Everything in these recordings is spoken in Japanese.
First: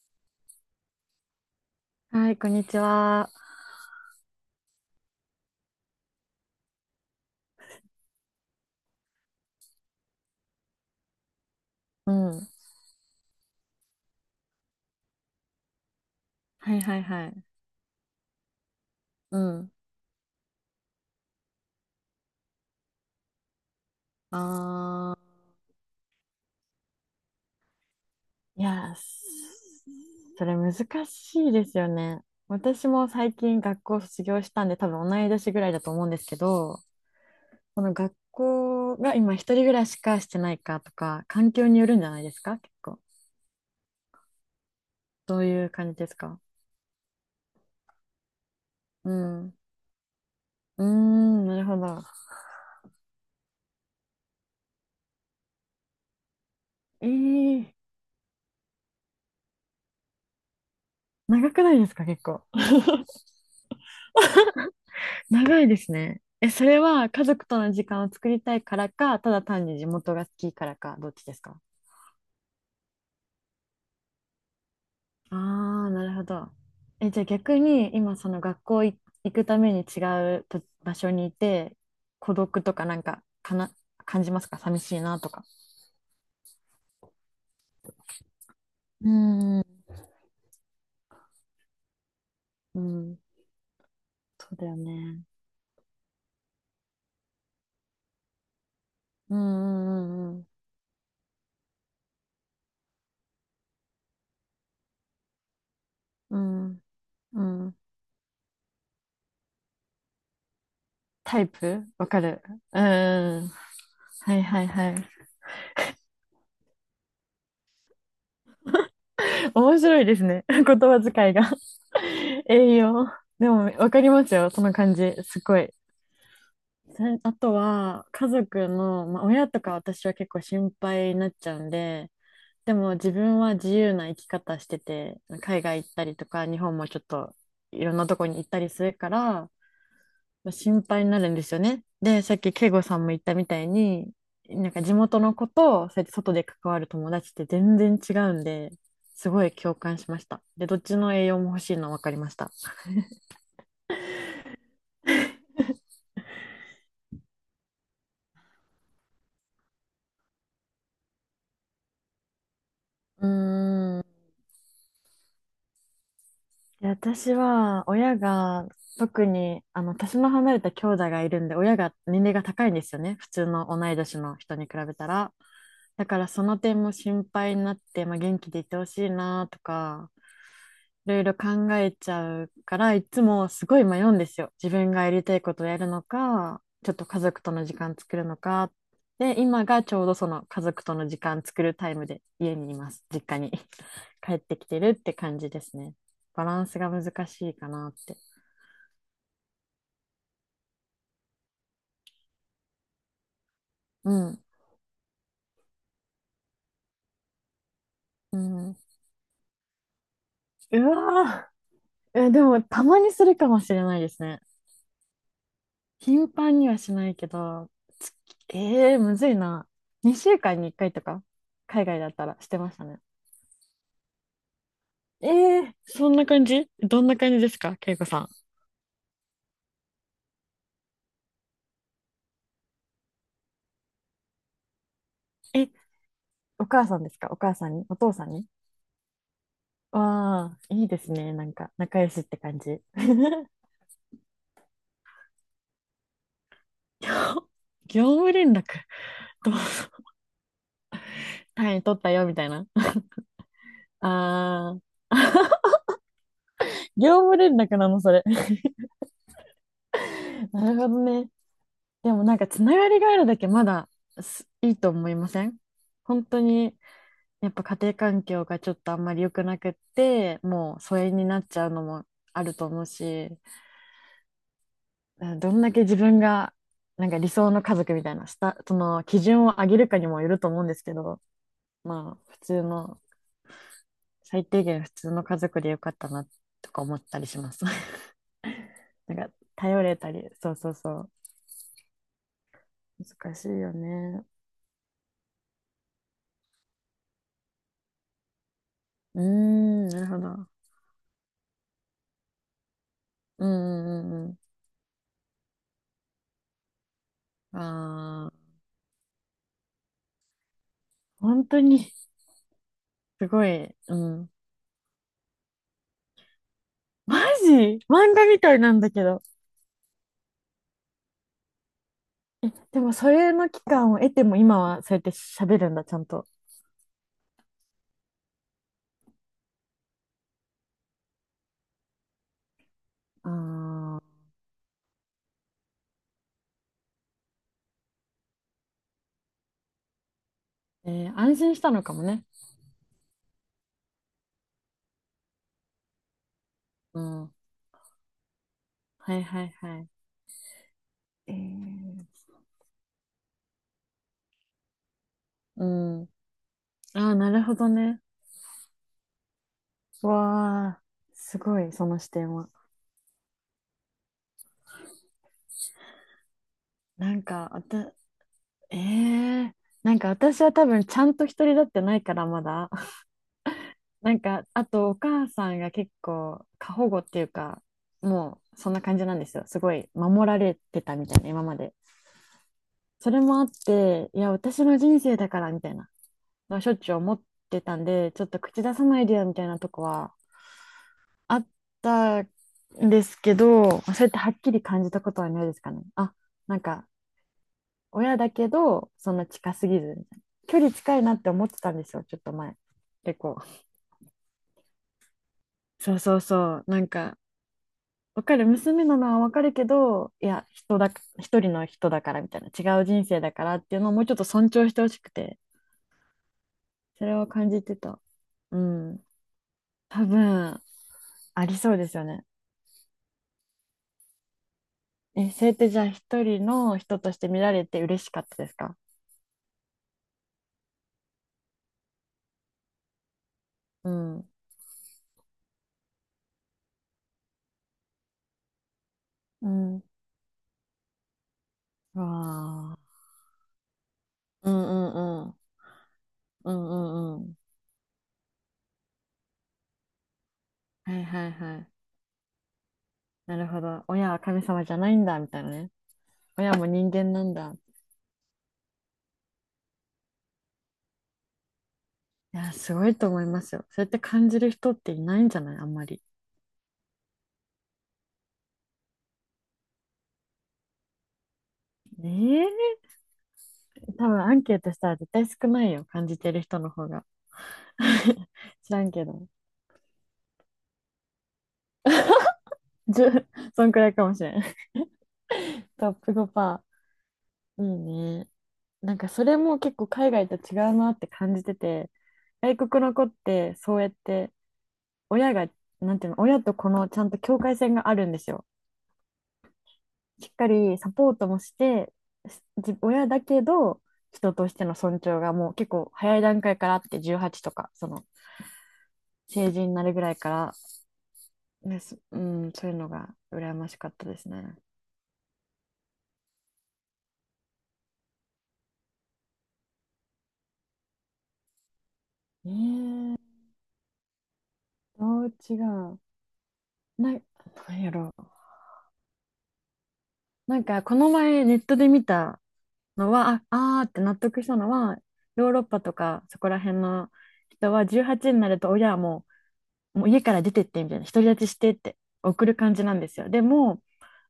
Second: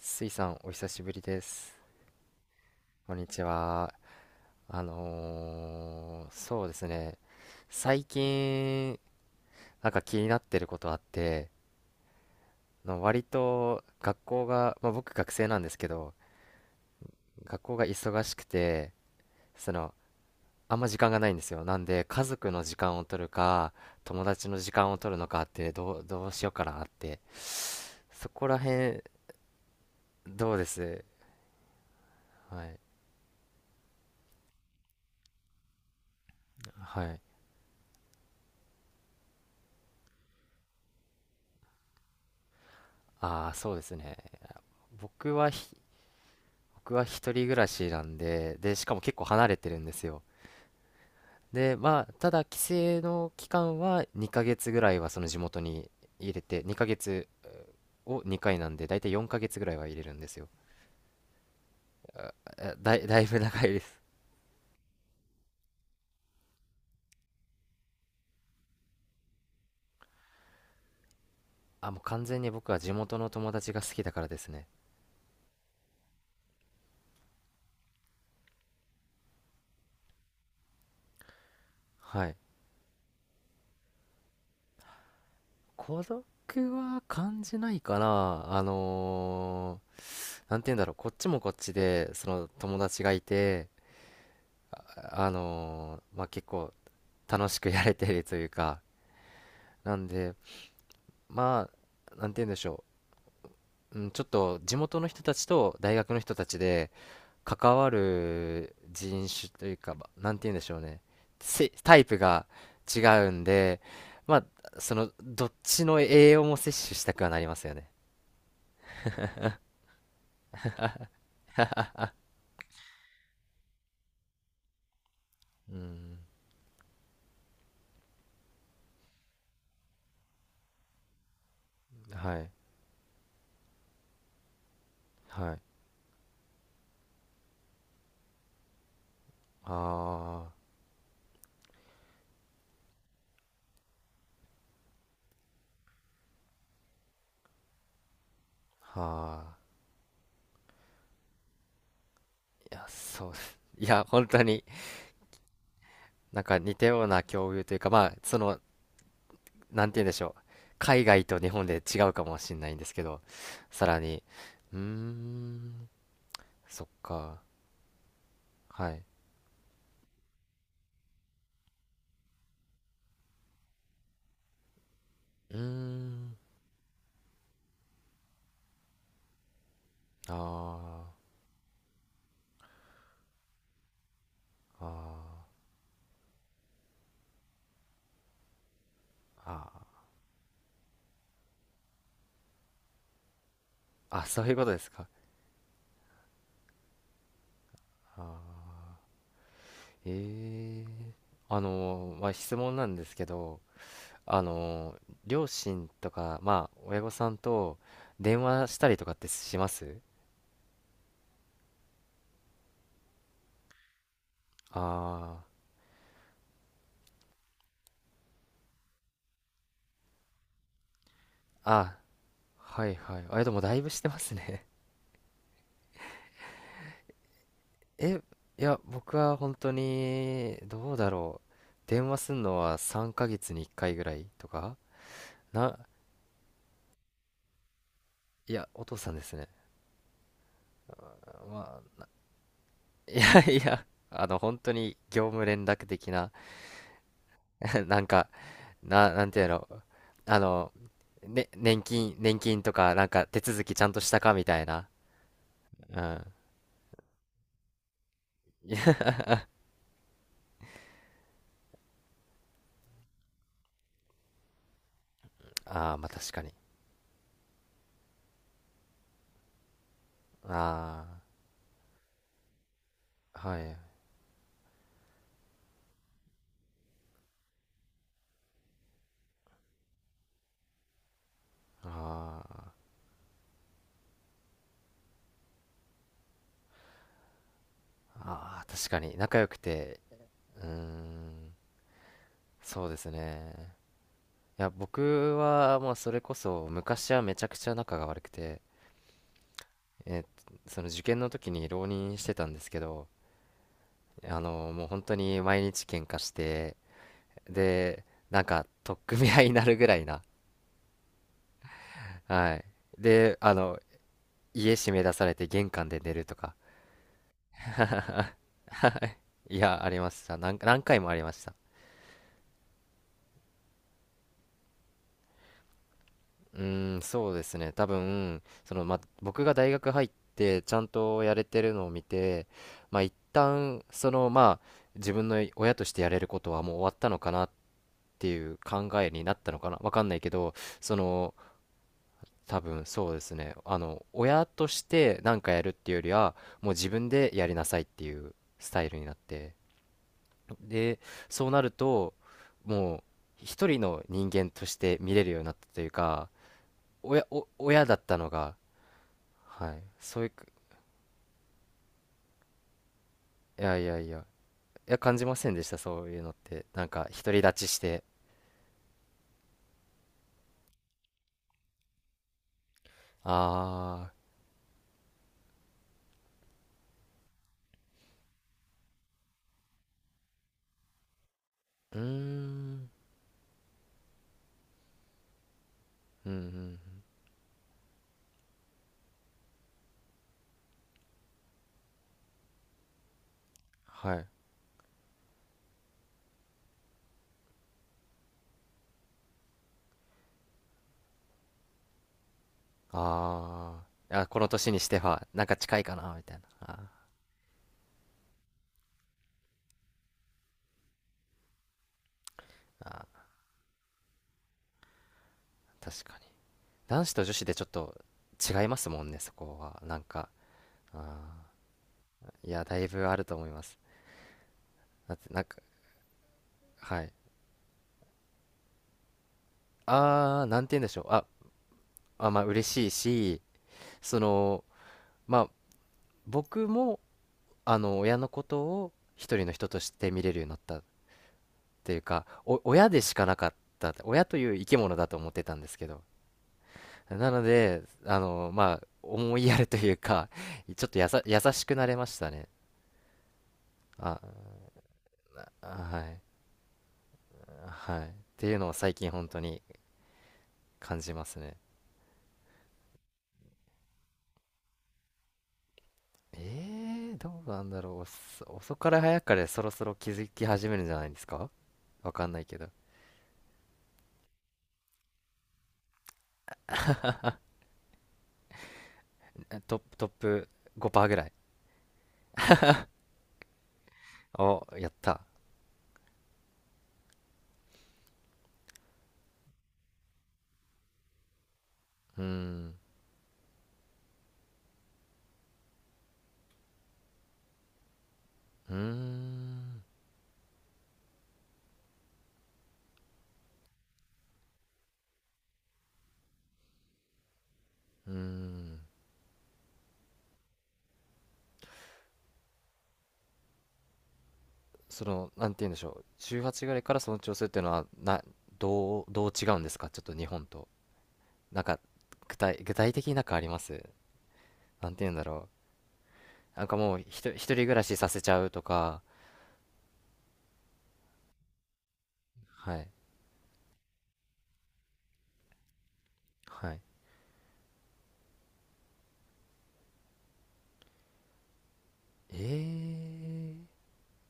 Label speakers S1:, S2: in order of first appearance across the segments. S1: スイさん、お久しぶりです。
S2: はい、こんにち
S1: こんに
S2: は。
S1: ちは。そうですね。最近、なんか気になってることあって、
S2: うん。
S1: の割と学校が、まあ、僕学生なんですけど、
S2: はいはいはい。
S1: 学校が忙しくて、
S2: うん。
S1: その、あんま時間がないんですよ。なんで、家族の時間を取るか、友達の時間を取る
S2: あ
S1: のかって、どうしようかなって。そこら
S2: ー。いやー、
S1: 辺、
S2: そ
S1: ど
S2: れ
S1: うで
S2: 難
S1: す。
S2: しいですよね。
S1: はい。
S2: 私も最近学校を卒業したんで、多分同い年ぐらいだと思うんですけど、
S1: はい。
S2: この学校が今一人暮らしかしてないかとか、環境によるんじゃないですか結構。
S1: ああ、そうですね。僕
S2: どう
S1: は
S2: いう
S1: ひ
S2: 感じですか？
S1: 僕は一人暮らしなんで、で、しかも
S2: う
S1: 結構
S2: ん。
S1: 離
S2: う
S1: れてるんですよ。
S2: ーん、なる
S1: で、
S2: ほど。
S1: まあ、ただ帰省の期間は2ヶ月ぐらいはその地元に入れて、2ヶ
S2: え
S1: 月
S2: ー、
S1: を2回なんで、だいたい4ヶ月ぐらいは入れるんですよ。
S2: 長くないですか結構。
S1: だいぶ長いです。
S2: 長いですね。え、それは家族との時間を作りたいからか、ただ単に地元が好きからか、どっちですか？
S1: あ、もう完全に僕は地元の友達が好きだからですね。
S2: ああー、なるほど。え、じゃあ逆に今その学校行くために違うと場所にいて、
S1: は
S2: 孤
S1: い。
S2: 独とかなんか、かな、感じますか？寂しいなとか。
S1: 孤独は感じないかな。
S2: うんうん
S1: なんて言うんだろう、こっちもこっちで、その友
S2: うん、
S1: 達
S2: う
S1: が
S2: ん、
S1: いて、
S2: そうだよね。
S1: まあ、結構楽しくやれてるというか、
S2: う
S1: なん
S2: んう
S1: で、
S2: ん
S1: まあ、なんて言うんでしょう。うん、ちょっと地元の人たちと大学の人
S2: う
S1: たち
S2: ん。
S1: で
S2: うんうん。
S1: 関わる人種というか、ま、なんて言うんでしょうね。
S2: タイプ
S1: タイ
S2: わ
S1: プ
S2: かる。
S1: が
S2: うんうん
S1: 違
S2: う
S1: う
S2: んうんう
S1: ん
S2: んうん、タイプわ
S1: で、
S2: かる、ううん、は
S1: ま
S2: い
S1: あ、
S2: はいは
S1: その、
S2: い。
S1: どっちの栄養も摂取したくはなりますよね。
S2: 面白いですね。言葉遣いが 栄養。でも、わかりますよ。その感じ。すごい。
S1: うん。
S2: それあとは、家族の、まあ、親とか私は結構心配になっちゃうんで、
S1: はい。
S2: でも自分は自由な生き方してて、
S1: はい。
S2: 海外行ったりとか、日本もちょっといろんなとこに行ったりするから、
S1: あ
S2: ま
S1: あ、
S2: あ心配になるんですよね。で、さっき慶吾さんも言ったみたいに、なんか地元の子と、そうやって外で関わる友達って全然違うんで、すごい
S1: はあ。
S2: 共感しました。で、どっちの栄養も欲しいの分かりました。
S1: いや、そうです。いや、本当に、なんか似たような境遇というか、まあ、その、なんて言うんでしょう。海外と日本で違うかもしれないんですけど、
S2: う
S1: さら
S2: ーん。
S1: に、うーん、そっ
S2: で私
S1: か、
S2: は、親が、
S1: はい。
S2: 特に、年の離れた兄弟がいるんで、親が年齢が高いんですよね。普通の同い年の人に比べたら。
S1: うー
S2: だから、
S1: ん、
S2: その点も心配になって、まあ、元気でいてほしいなとか、
S1: あ
S2: いろいろ考えちゃうから、いつもすごい迷うんですよ。自
S1: ー、
S2: 分がやりたい
S1: あ
S2: ことをやるのか、ちょっと家族との時間作るのか。で、
S1: ー、
S2: 今
S1: あ
S2: がちょうどその家族との時間作るタイムで家にいます。実家に
S1: ー、あ、
S2: 帰っ
S1: そういう
S2: て
S1: こ
S2: き
S1: とで
S2: てる
S1: す
S2: っ
S1: か。
S2: て感じですね。バランスが難しいかなって。
S1: あー、えー、まあ、質問なんですけど、
S2: うん。
S1: あのー両親とか、まあ、親御さんと
S2: う
S1: 電話
S2: ん、
S1: したりとかってします。
S2: うわー、え、でもたまにするかもしれないですね。
S1: あ
S2: 頻繁にはしないけど、つえー、むずいな。2週間に1回とか、
S1: ー、
S2: 海
S1: あ、
S2: 外だったらしてました
S1: はい
S2: ね。
S1: はい。あ、でもだいぶしてますね。
S2: ええ、そんな感じ。どんな感じですか？恵子さ
S1: え、
S2: ん。
S1: いや、僕は本当に、どうだろう。電話すんのは3ヶ月に1回ぐらいとか
S2: え、
S1: な、
S2: お母さんですか？お母さんに、お父さんに。
S1: いや、お父さんですね。
S2: わあ、いいですね。なんか、
S1: ま
S2: 仲
S1: あ、
S2: 良しって感じ。
S1: いや いや、あの、本当に業務連絡的な、な
S2: 業
S1: んか、
S2: 務連絡。
S1: なんていう
S2: どうぞ。
S1: の、あの、ね、
S2: 単
S1: 年
S2: 位取った
S1: 金、
S2: よ、み
S1: 年
S2: たい
S1: 金
S2: な。
S1: とか、なんか手続きちゃんとしたかみたい
S2: あ
S1: な。
S2: あ、
S1: うん。
S2: 業務連絡なの、それ。
S1: いや、
S2: なるほどね。でもなんか、つながりがあるだけまだいいと思いません？
S1: ああ、まあ
S2: 本
S1: 確
S2: 当
S1: かに。
S2: に、やっぱ家庭環境がちょっとあんまり良くなくって、もう疎
S1: あ
S2: 遠になっちゃうのもあると思うし、
S1: あ、はい。あ
S2: うん、どんだけ自分がなんか理想の家族みたいなその基準を上げるかにもよると思うんですけど、まあ普
S1: あ、
S2: 通の、最低限普通の家族でよかったなとか思ったりします。
S1: ああ、確か
S2: な
S1: に。
S2: んか
S1: 仲良く
S2: 頼れ
S1: て、
S2: たり、そう
S1: うー
S2: そうそう、
S1: ん、そうです
S2: 難し
S1: ね。
S2: いよね。
S1: いや、僕は、まあ、それこそ、昔はめちゃくちゃ仲が悪くて、
S2: うーん、なるほ
S1: えー
S2: ど。
S1: その受験の時に浪人してたんですけど、
S2: うんうんうん
S1: あの、もう本当に毎日喧嘩して、
S2: う
S1: で、
S2: ん。あ
S1: なん
S2: あ、
S1: か、取っ組み合いになるぐらいな。
S2: 本当に。
S1: はい。
S2: す
S1: で、
S2: ご
S1: あ
S2: い。
S1: の、
S2: うん。
S1: 家閉め出されて玄関で寝るとか。
S2: マジ。 漫画
S1: は
S2: みたいなんだけど。
S1: い。いや、ありました。何回もありました。
S2: でもそれの期間を得ても今はそうやって喋るんだ、ちゃんと。
S1: うーん、そうですね。多分、その、ま、僕が大学入ってちゃんとやれてるのを見て、まあ、一
S2: あ
S1: 旦、
S2: ー、
S1: その、まあ、自分の親としてやれることはもう終わったのかなっていう考えになったのかな。わかんないけど、その、
S2: 安心したのかもね。
S1: 多分そうですね。あの、親として何かやるっていうよりは、もう自
S2: う
S1: 分で
S2: ん。
S1: やりなさいっていうスタイルになっ
S2: はいはい
S1: て。
S2: は
S1: で、
S2: い。
S1: そうなると、もう、一人の人間として見れるようになっ
S2: う
S1: たという
S2: ん。
S1: か、
S2: ああ、なるほど
S1: 親だ
S2: ね。
S1: ったのが、はい。そういう、
S2: わあ、すごい、その視点は。
S1: いやいやいや、いや、感じませんでした、そういうのって。なんか、
S2: なん
S1: 独り
S2: か、
S1: 立ちして、
S2: ええ、なんか私は多分ちゃんと一人だってないからまだ。
S1: あ
S2: なんか、あとお母さんが結構過保護っていうか、もうそんな感じなんですよ。すごい守られてたみたいな、今まで。
S1: あー、うーん、
S2: それもあって、いや、私の人生だからみたいな、
S1: うん、うん、う
S2: しょっ
S1: ん、
S2: ちゅう思ってたんで、ちょっと口出さないでよみたいなとこはあったんですけど、それっ
S1: は
S2: て
S1: い。
S2: はっきり感じたことはないですかね。あ、なんか、親だけど、そんな近すぎずみたいな、距離近いなって思ってたんですよ、ちょっと前。結構。
S1: あー、あ、この年にしては、なんか近い
S2: そ
S1: か
S2: う
S1: な、
S2: そう
S1: みたいな。
S2: そう、
S1: あ
S2: なんか、わかる、娘なのはわかるけど、いや、一人の人だからみたいな、違う
S1: ー、
S2: 人
S1: あ
S2: 生だからっていうのをもうちょっと尊重してほしくて、
S1: ー、確かに。
S2: そ
S1: 男子
S2: れ
S1: と
S2: を
S1: 女子
S2: 感
S1: でち
S2: じ
S1: ょっ
S2: て
S1: と
S2: た。う
S1: 違いますも
S2: ん。
S1: んね、そこは。なん
S2: 多
S1: か、
S2: 分、あ
S1: あ
S2: りそうですよね。
S1: ー、いや、だいぶあると思います。だって、
S2: え、
S1: なん
S2: それっ
S1: か、
S2: てじゃあ一人の人
S1: はい。
S2: として見られて嬉しかったですか？
S1: ああー、なんて言うんでしょう。あ、あ、まあ、嬉しいし、
S2: う
S1: そ
S2: ん。
S1: の、まあ、僕も、あの親のことを一人
S2: う
S1: の人と
S2: ん、
S1: して見れるようになったっていう
S2: わ
S1: か、お
S2: あ。
S1: 親でしかなかった、親とい
S2: う
S1: う生き
S2: ん
S1: 物
S2: う
S1: だと
S2: んう
S1: 思っ
S2: ん。
S1: てたんですけど、
S2: うんうんう
S1: な
S2: ん。
S1: ので、あの、まあ思いやるというか、ちょっ
S2: は
S1: と
S2: いはい
S1: 優
S2: は
S1: しく
S2: い。
S1: なれましたね。
S2: なるほど。親は神
S1: あ、
S2: 様じゃないんだ、みたいなね。
S1: はい。
S2: 親も人間なんだ。
S1: はいっていうのを最近本当に感じますね。
S2: いや、すごいと思いますよ。そうやって感じる人っていないんじゃない、あんまり。
S1: えー、どうなんだろう、遅かれ早かれそろそろ気づき始めるんじゃないですか。わかんないけど、
S2: ええ、多分アンケートしたら絶対少ないよ。感じてる人の方が。知らんけど。
S1: え、トップ5%ぐらい。
S2: 1、そんくらいかもしれん。
S1: おやった。
S2: トップ5%。いいね。なんかそれも結構海外と違うなって感じてて、
S1: うー
S2: 外
S1: ん、
S2: 国の子ってそうやって親が、なんていうの、親とこのちゃんと境界線があるんですよ。
S1: うーん、
S2: しっかりサポートもして、親だけど、人としての尊重がもう結構早い段階からあって、18とか、その
S1: うーん、
S2: 成人になるぐらいから、ね、そういうのが羨ましかったですね。
S1: その、なんて言うんでしょう、18ぐらいからその調整っていうのは、どう違うんですか、ちょっと日本と。なんか、
S2: え
S1: 具体的に
S2: ー、
S1: なんかあります。なんて言うん
S2: ど
S1: だ
S2: う
S1: ろ
S2: 違う。
S1: う。なんかもう、
S2: な、
S1: 一人暮
S2: な
S1: ら
S2: んや
S1: しさ
S2: ろ、
S1: せちゃうとか、
S2: なんか、この前ネットで見た
S1: はい、
S2: のは、あーって納得したのは、ヨーロッパとかそこら
S1: は
S2: 辺
S1: い。
S2: の人は18になると親はもう家から出てってみたいな、独り立ちしてって
S1: え
S2: 送る感じなんですよ。で
S1: え、
S2: も、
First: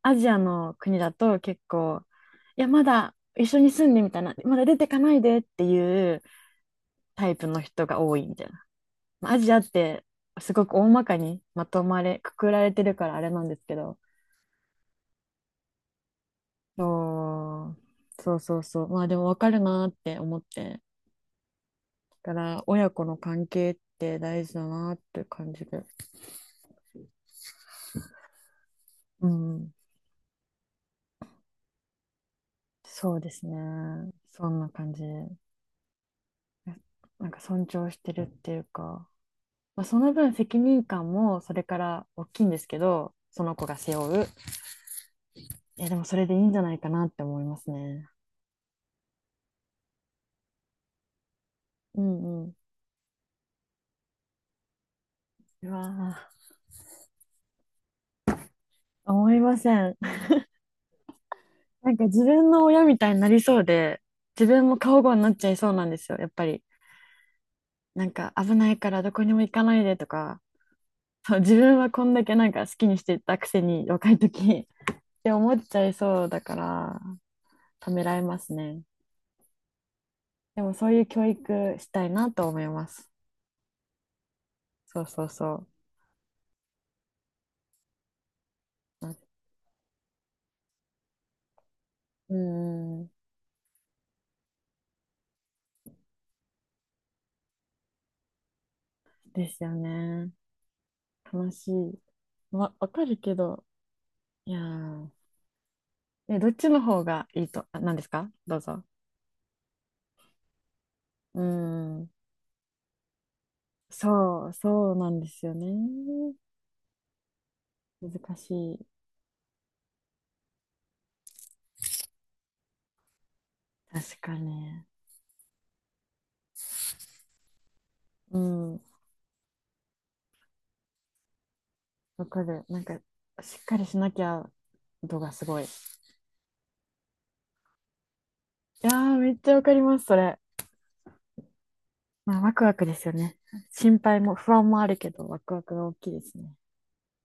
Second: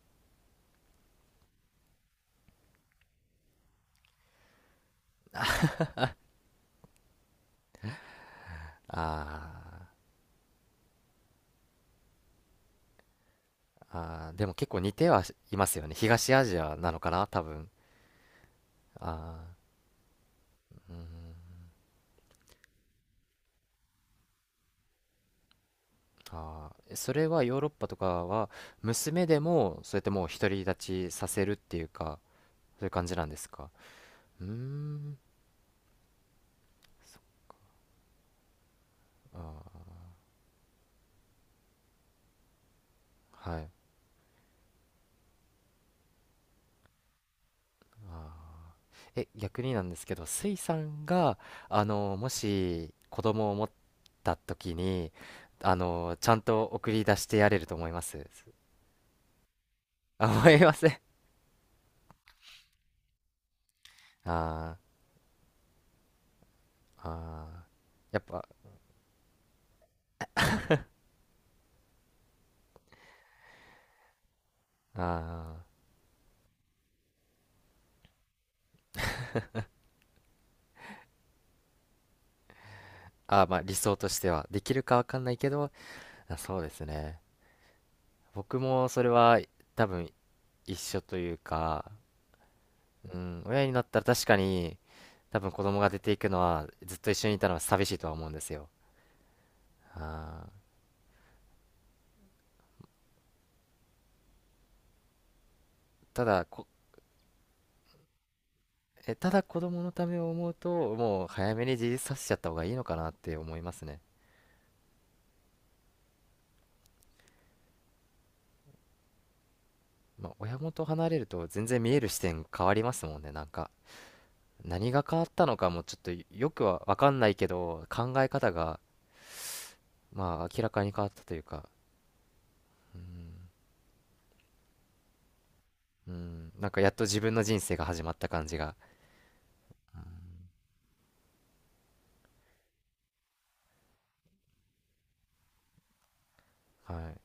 S2: アジアの国だと結構、いや、まだ一緒に住んでみたいな、まだ出てかないでっていうタイプの人が多いみたいな。まあアジアっ
S1: あ
S2: てすごく大まかにまとまれ、くくられてるからあれなんですけ
S1: ー、
S2: ど、
S1: あー、でも結構似てはいますよね。東アジアなのかな、多分。
S2: そうそうそうそう、まあでも分
S1: あ
S2: かるなーって思って、だから親子の関係って大事だなーって感じで、
S1: ー、あー、それはヨーロッパとかは、娘
S2: う
S1: で
S2: ん、
S1: も、そうやってもう独り立ちさせるっていうか、そういう感
S2: そ
S1: じ
S2: う
S1: なん
S2: で
S1: で
S2: す
S1: す
S2: ね、
S1: か。うー
S2: そんな感じ。
S1: ん、
S2: なんか尊重してるっていうか、
S1: あ
S2: まあ、その分責任感もそれから大きいんですけど、そ
S1: ー、
S2: の
S1: は
S2: 子
S1: い。
S2: が背負う。いや、でもそれでいいんじゃないかなって思いますね。
S1: あー、え、逆になんですけど、スイさんがあ
S2: う
S1: のも
S2: んうん。
S1: し子供を持った時に、
S2: う
S1: あの、
S2: わ
S1: ちゃんと送り出してやれると思います。
S2: ぁ、思いません。
S1: あ、思いません。
S2: なんか自分の親みたいになりそうで、自分
S1: あ
S2: も過保護になっちゃいそうなんですよ、やっぱり。
S1: ー、あ
S2: なん
S1: ー、やっ
S2: か
S1: ぱ、
S2: 危ないからどこにも行かないでとか、そう、自分はこんだけなんか好きにしてたくせに若い時
S1: あ
S2: って思っ
S1: ー、
S2: ちゃいそうだから、ためらいますね。でもそういう教育したいなと思います。
S1: あー、まあ理想としてはできるか
S2: そ
S1: わ
S2: う
S1: かん
S2: そう
S1: ないけ
S2: そ
S1: ど、
S2: う。
S1: あ、そうですね。僕もそれ
S2: あ、
S1: は多分一緒というか、
S2: うん、
S1: うん、親になったら確かに多分子供が出ていくのは、ずっと一緒にいたのは寂しいとは思うんですよ。
S2: ですよ
S1: あ
S2: ね。
S1: ー、
S2: 楽しい。わかるけど、いやー、
S1: た
S2: え、
S1: だ
S2: どっ
S1: こ、
S2: ちの方がいいと、あ、何ですか？どうぞ。
S1: え、ただ子供のためを思うと、もう
S2: う
S1: 早めに自立
S2: ん、
S1: させちゃった方がいいのかなって思いますね。
S2: そうなんですよね。難しい。
S1: まあ、親元離れると全然見える視点変わりますもんね、なんか。
S2: 確かに。
S1: 何が変わったのかもちょっとよくは分かんないけど、考え
S2: う
S1: 方が
S2: ん、
S1: まあ明らかに変わったというか、
S2: わかる。なんか、しっかりしなきゃ度がすごい。い
S1: うん、なんかやっと自分の人生が始まった感じが、
S2: やー、めっちゃわかり
S1: う
S2: ます、そ
S1: ん、
S2: れ。まあ、ワクワクですよね。心配も不安もあるけど、ワクワクが大きいですね。
S1: はい